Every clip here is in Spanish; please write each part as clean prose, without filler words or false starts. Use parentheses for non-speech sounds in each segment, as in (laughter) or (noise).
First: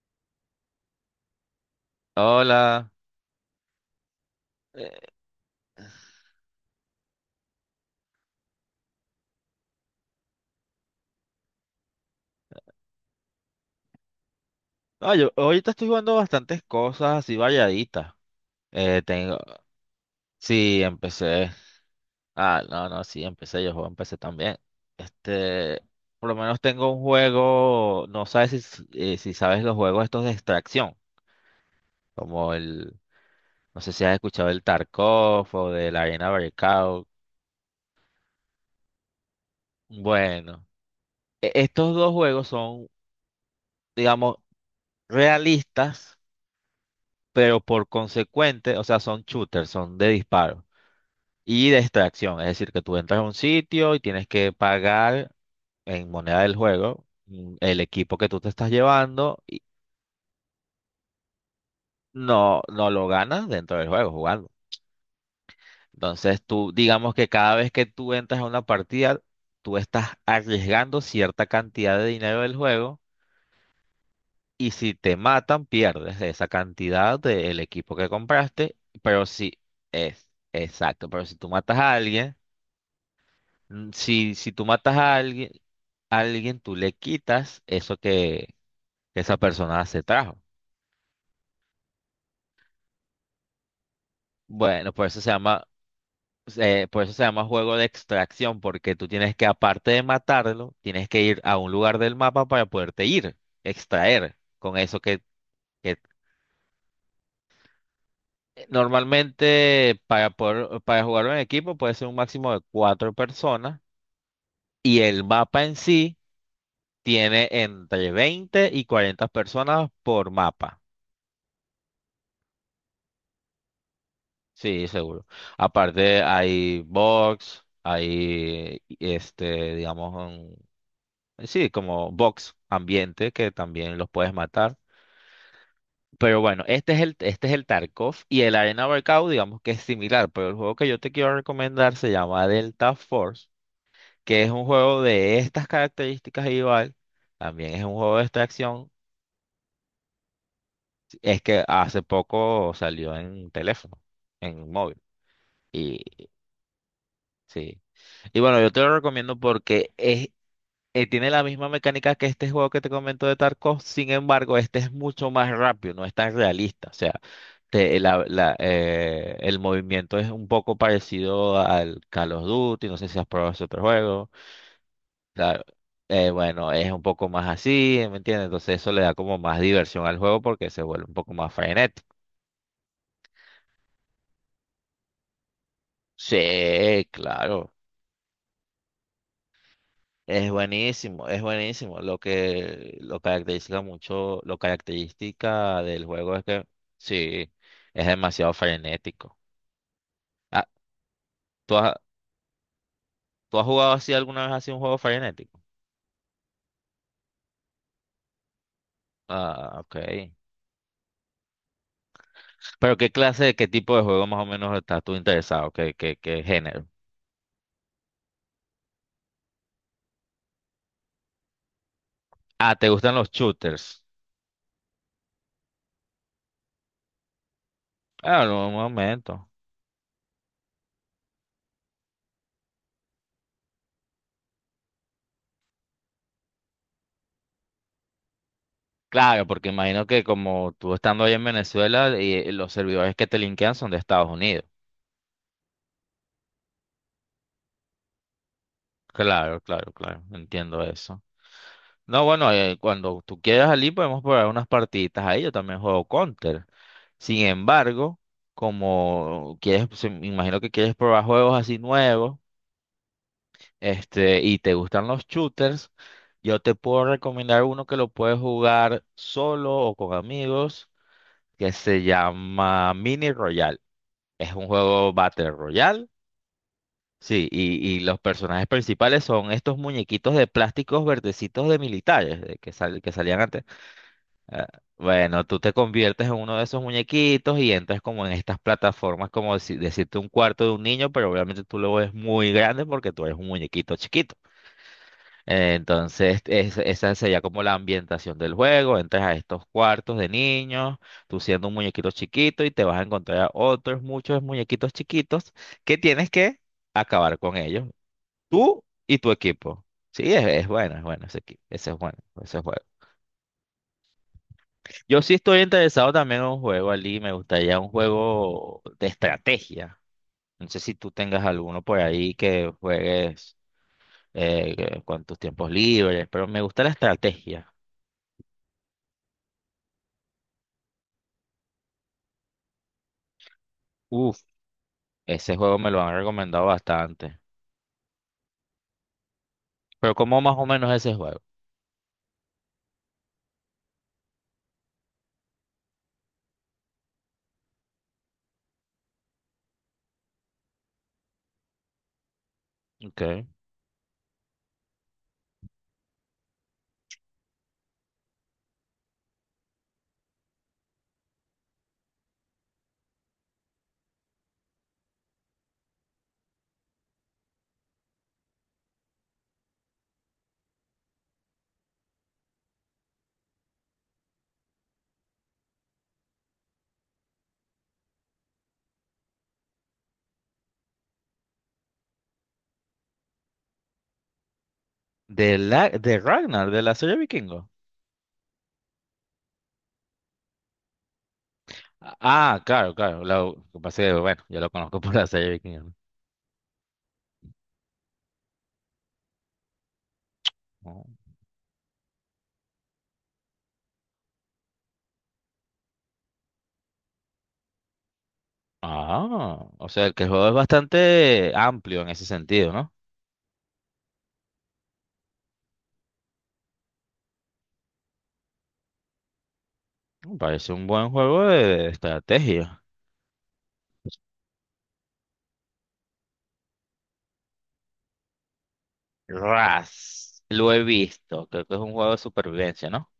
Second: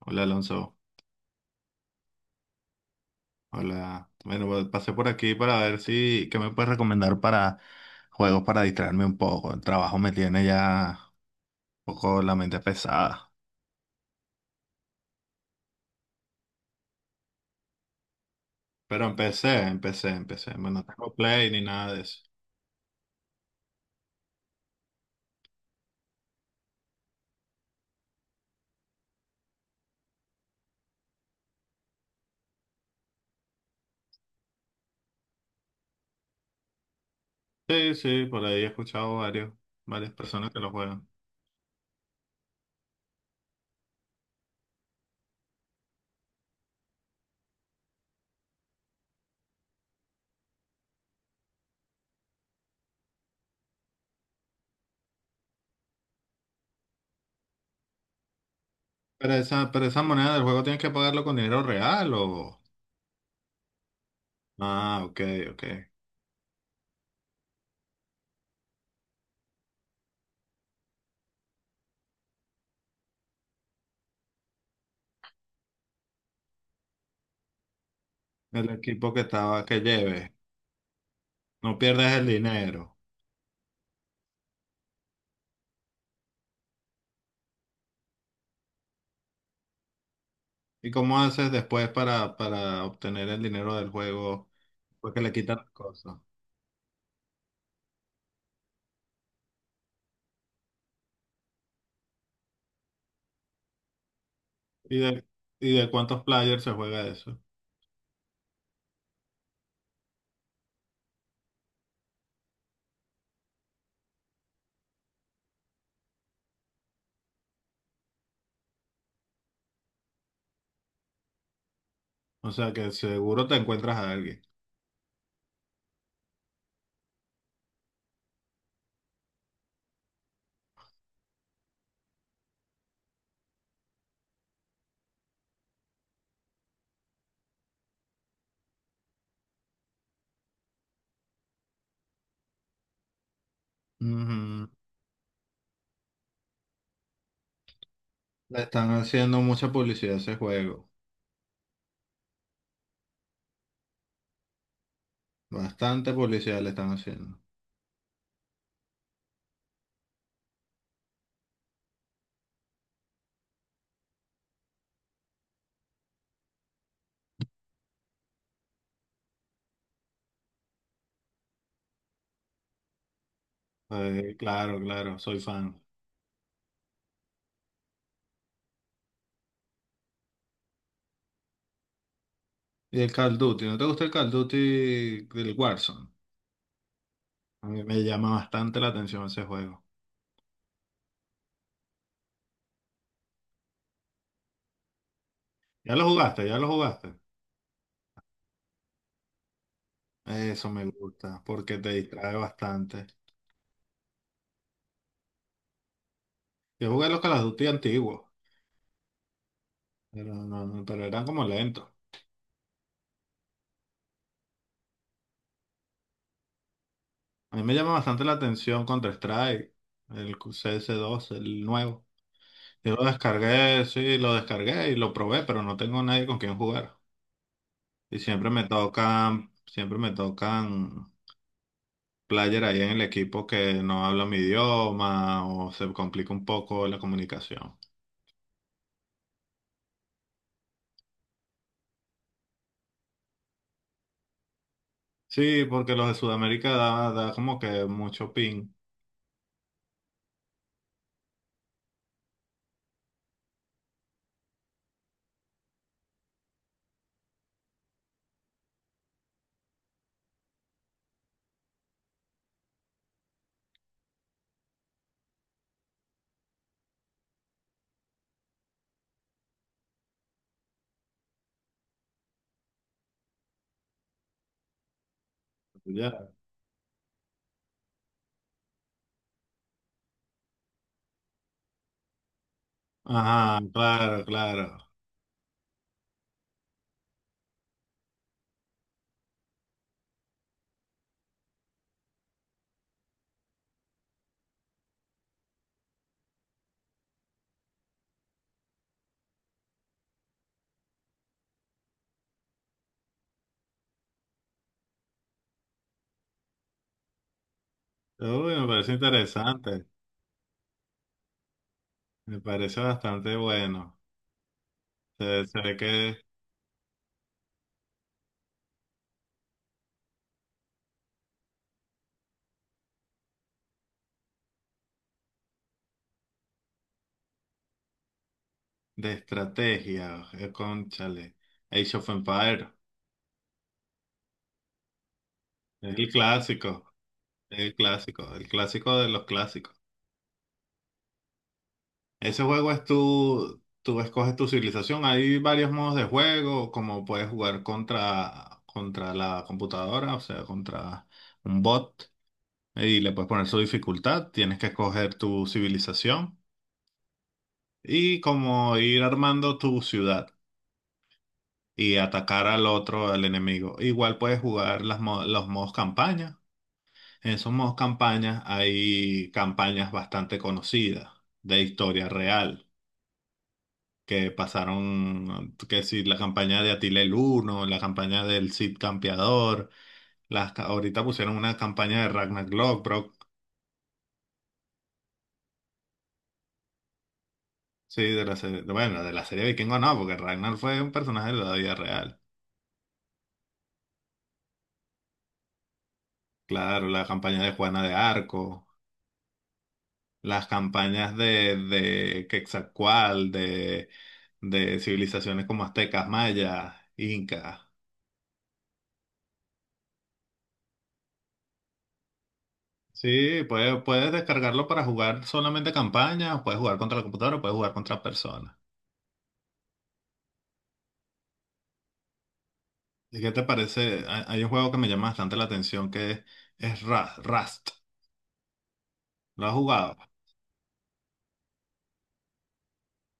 Hola Alonso, Hola. hola. Bueno, pues, pasé por Eh, aquí para ver si, qué me puedes recomendar para juegos para distraerme un poco. El trabajo me tiene ya un poco la mente pesada. no, yo ahorita estoy jugando bastantes cosas así variaditas. Eh, Pero tengo, empecé. Bueno, sí, no tengo empecé. play ni nada de eso. Ah, no, no, Sí, empecé, yo juego, empecé también. Este, por lo menos tengo un juego, si sabes los juegos estos de extracción, como el, no sé si has escuchado el Tarkov o de la Arena Breakout. Sí, sí, por ahí he escuchado varias personas que Bueno, lo juegan. Estos dos juegos son, digamos, realistas, pero por consecuente, o sea, son shooters, son de disparo. Y de extracción, es decir, que tú entras a un sitio y tienes que pagar en moneda del juego el equipo que tú te estás llevando y Pero esa moneda del juego tienes que pagarlo con dinero real o... no, no lo ganas dentro del juego jugando. Ah, ok, ok. Entonces tú, digamos que cada vez que tú entras a una partida, tú estás arriesgando cierta cantidad de dinero del juego y si te matan, pierdes esa cantidad del equipo que El compraste, equipo que pero si estaba, que es lleve. exacto, pero si tú matas No a pierdes el alguien, dinero. Si tú matas a alguien, alguien, tú le quitas eso que esa persona se trajo. ¿Y cómo haces después para obtener el dinero del juego? Bueno, Porque le quitan las cosas. Por eso se llama juego de extracción, porque tú tienes que, aparte de matarlo, tienes que ir a un lugar del mapa para poderte ir, extraer con eso ¿Y de, ¿Y de que cuántos players se juega eso? normalmente para poder, para jugarlo en equipo puede ser un máximo de cuatro personas y el mapa en sí tiene entre 20 y 40 personas por mapa. O sea que seguro te encuentras a alguien. Sí, seguro. Aparte hay box, digamos, sí, como box ambiente que también los puedes matar. Pero bueno, este es el Tarkov y el Arena Breakout, digamos que es similar, pero el juego que yo te quiero recomendar se llama Delta Force, que es un Ujú. juego de estas características igual, también es un juego de Le están extracción, haciendo mucha publicidad a ese juego. es que hace poco salió en teléfono, en móvil. Bastante publicidad le están haciendo. Sí. Y bueno, yo te lo recomiendo porque tiene la misma mecánica que este juego que te comento de Tarkov. Sin embargo, este es mucho más rápido, no es tan realista. O sea, el movimiento es un poco parecido al Call of Duty, no sé si has probado ese otro juego. Claro, claro, soy Claro. fan. Bueno, es un poco más así, ¿me entiendes? Entonces eso le da como más diversión al juego porque se vuelve un poco más frenético. ¿Y el Call of Duty? ¿No te gusta el Call of Duty del Warzone? Sí, A claro. mí me llama bastante la atención ese juego. Es buenísimo, es buenísimo. Lo que lo caracteriza mucho, lo característica ¿Ya del lo juego es jugaste? ¿Ya que lo jugaste? sí, es demasiado frenético. Ah, Eso me gusta, ¿tú porque te has, distrae bastante. ¿tú has jugado así alguna vez así un juego frenético? Yo jugué los Call of Duty antiguos, Ah, ok. pero, pero eran como lentos. Pero ¿qué clase, qué tipo de juego más o menos estás tú interesado? ¿Qué género? A mí me llama bastante la atención Counter-Strike, el CS2, el nuevo. Ah, ¿te Yo lo gustan los descargué, shooters? sí, lo descargué y lo probé, pero no tengo nadie con quien jugar. Y Ah, en un momento. Siempre me tocan player ahí en el equipo que no habla mi idioma o se complica un poco la comunicación. Claro, porque imagino que como tú estando ahí en Venezuela, y los servidores que te linkean son de Estados Unidos. Sí, porque los de Sudamérica da como que mucho ping. Claro, claro, claro. Entiendo eso. No, bueno, cuando tú quieras allí podemos probar unas partiditas ahí. Yo también juego Counter. Sin embargo, me imagino que quieres probar juegos así nuevos, y te gustan los shooters, yo te puedo recomendar uno que lo puedes jugar solo o con amigos, que se llama Mini Royale. Es un juego Battle Royale. Ya. Sí, y los personajes principales son estos muñequitos de plásticos verdecitos de militares, que salían Ajá, antes. claro, Ah, claro. bueno, tú te conviertes en uno de esos muñequitos y entras como en estas plataformas, como si- decirte un cuarto de un niño, pero obviamente tú lo ves muy grande porque tú eres un muñequito chiquito. Entonces, esa sería como la ambientación del juego. Entras a estos cuartos de niños, tú siendo un muñequito chiquito y te vas a encontrar a otros muchos muñequitos chiquitos que tienes que acabar con ellos, Uy, me tú parece y tu equipo. interesante. Sí, es bueno ese equipo, ese es bueno, Me ese es parece bueno. bastante bueno. Yo sí estoy Se ve interesado que también en un juego, Ali. Me gustaría un juego de estrategia. No sé si tú tengas alguno por ahí que juegues con tus tiempos libres, pero me gusta la estrategia. de estrategia, cónchale. Age of Empires, Uf, ese juego me es lo el han recomendado clásico, bastante. el clásico, el clásico de los clásicos. Pero ¿cómo más o menos ese juego? Ese juego es tú escoges tu civilización. Hay varios modos de juego, como puedes jugar contra la computadora, o sea, contra un bot, y le puedes Okay. poner su dificultad. Tienes que escoger tu civilización y como ir armando tu ciudad y atacar al otro, al enemigo. Igual puedes jugar las los modos campaña. En esos modos campaña hay campañas bastante conocidas de historia real que pasaron, que si la campaña de Atila el Uno, la campaña del Cid Campeador, las, ahorita pusieron una campaña de Ragnar Lothbrok, De, la, de Ragnar, de la serie Vikingo. sí, de la serie, bueno, de la serie Vikingo no, porque Ragnar fue un personaje de la vida real. Ah, claro, claro. Lo que pasa es que, bueno, yo lo conozco (laughs) por la serie Vikingo. Claro, la campaña de Juana de Arco, las ¿No? campañas de Quetzalcóatl, de civilizaciones como aztecas, mayas, incas. Ah, o sea, que el juego es bastante amplio en ese sentido, ¿no? Sí, puedes descargarlo para jugar solamente campañas, o puedes jugar contra la computadora, o puedes jugar contra personas. Parece un buen juego de estrategia. ¿Y qué te parece? Hay un juego que me llama bastante la atención es Rust. ¿Lo has jugado? Ras. Lo he visto. Creo que es un juego de supervivencia, ¿no?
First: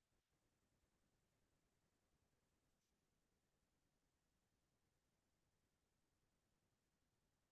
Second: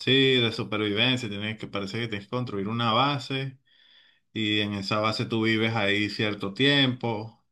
Sí, de supervivencia, parece que tienes que construir una base y en esa base tú vives ahí cierto tiempo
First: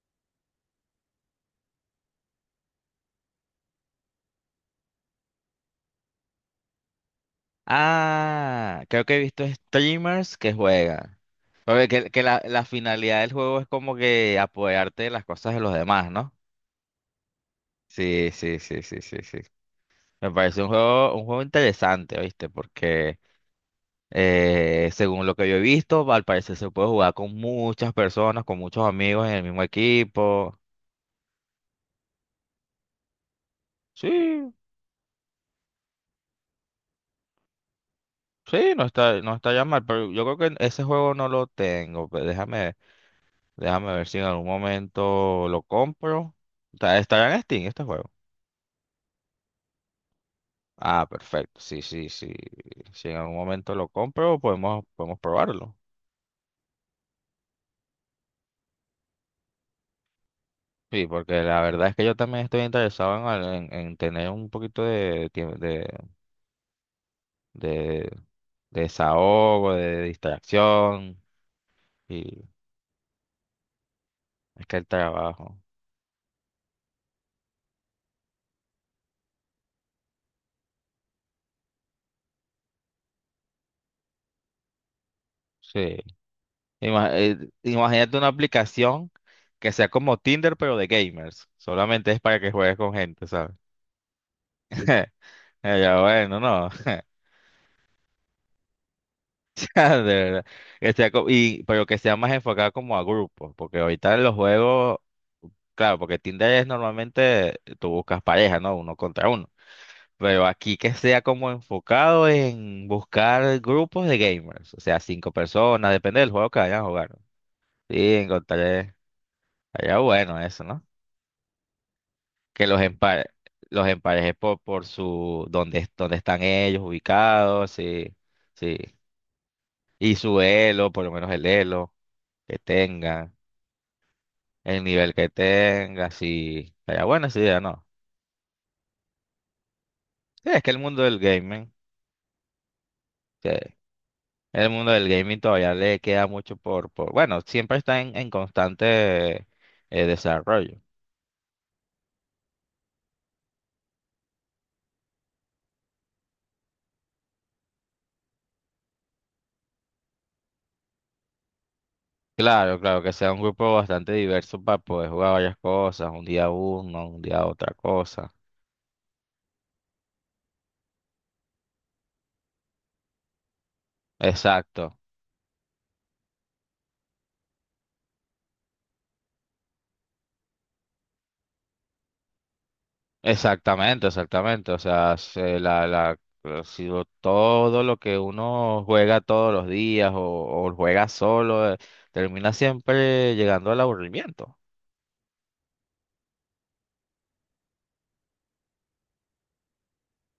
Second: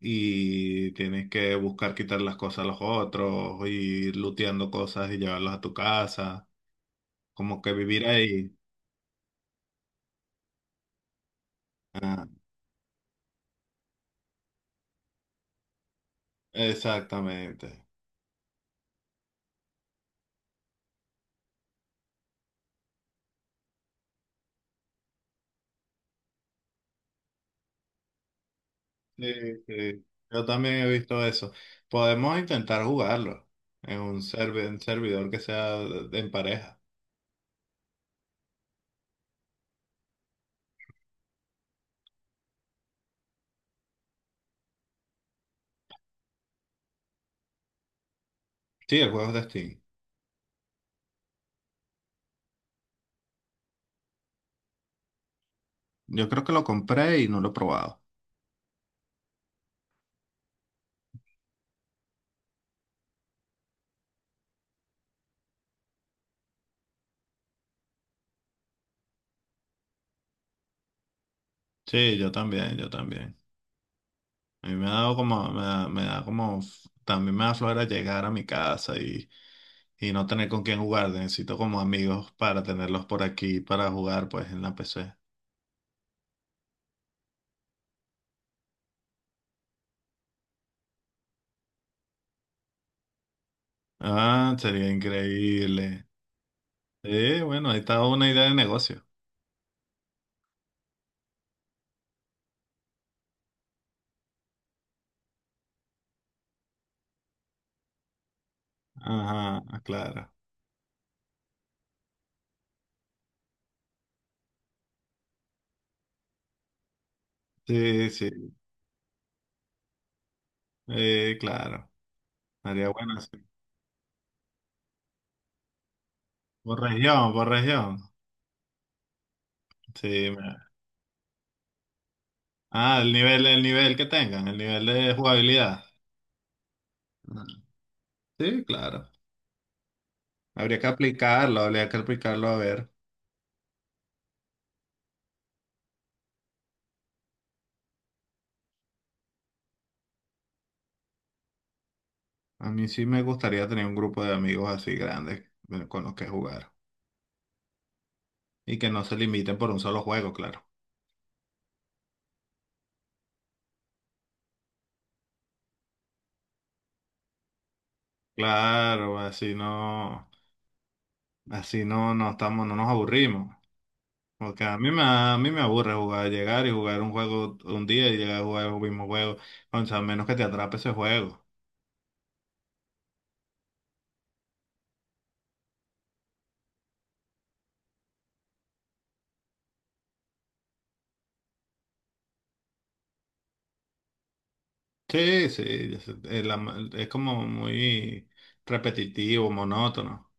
y tienes que buscar quitar las cosas a los otros, y ir looteando cosas y llevarlas a tu casa, como que vivir ahí. Ah, creo que he visto streamers que juegan. Que Ah, la finalidad del juego es como que apoderarte de las cosas de los demás, ¿no? exactamente. Sí, sí, sí, sí, sí, sí. Me parece un juego interesante, ¿viste? Porque según lo que yo he visto, al parecer se puede jugar con muchas personas, con muchos amigos en el mismo Sí, sí. Yo equipo. también he visto eso. Podemos intentar jugarlo en un Sí. En servidor que sea en pareja. Sí, no está, no está ya mal, pero yo creo que ese juego no lo tengo. Pero déjame, déjame ver si en algún momento lo compro. Está, estará en Steam este juego. Sí, el juego es de Steam. Ah, perfecto. Sí, sí, sí. Si en algún momento lo compro, podemos, podemos probarlo. Yo creo que lo compré y no lo he probado. Sí, porque la verdad es que yo también estoy interesado en tener un poquito de, de desahogo, de distracción. Sí, yo Y también, yo también. es A mí que el me ha dado como, trabajo. Me da como, también me da flojera llegar a mi casa y no tener con quién jugar. Necesito como amigos para tenerlos por aquí para jugar pues en la PC. Sí. Ima- eh, imagínate una aplicación que sea como Tinder, pero de gamers. Solamente es para que juegues con gente, ¿sabes? Ah, sería (laughs) Ya, increíble. bueno, no. (laughs) Bueno, ahí está una idea de negocio. (laughs) De verdad. Que sea co- y, pero que sea más enfocada como a grupos, porque ahorita en los juegos, claro, porque Tinder es normalmente tú buscas pareja, ¿no? Uno contra uno. Ajá, claro. Pero aquí que sea como enfocado en buscar grupos de gamers, o sea, cinco personas, depende del juego que vayan a jugar, ¿no? Sí, Sí, sí, encontraré. Allá bueno eso, ¿no? Claro. que los Haría bueno empa- sí. los emparejes por, donde están Por ellos región, por ubicados, región. sí, sí. Y Sí, su elo, por lo menos el elo que ah, tengan, el nivel que tengan, el el nivel nivel de que jugabilidad. tenga, sí. Estaría buena esa Ah, idea, ¿no? sí, claro. Sí, es que el mundo del gaming, Habría que aplicarlo a ver. sí, el mundo del gaming todavía le queda mucho por, bueno, siempre está en constante desarrollo. A mí sí me gustaría tener un grupo de amigos así grandes con los que jugar. Y que no se limiten por un solo juego, claro. Claro, claro, que sea un grupo bastante diverso para poder jugar varias cosas, un día uno, un día otra cosa. Claro, así no, no estamos, no nos aburrimos. Porque Exacto. A mí me aburre jugar, llegar y jugar un juego un día y llegar a jugar el mismo juego. O sea, a menos que te atrape ese juego. Exactamente, exactamente. O sea, ha sido todo lo que uno juega todos los días o juega solo, termina siempre llegando al aburrimiento. Sí, sí, es es como muy repetitivo, monótono.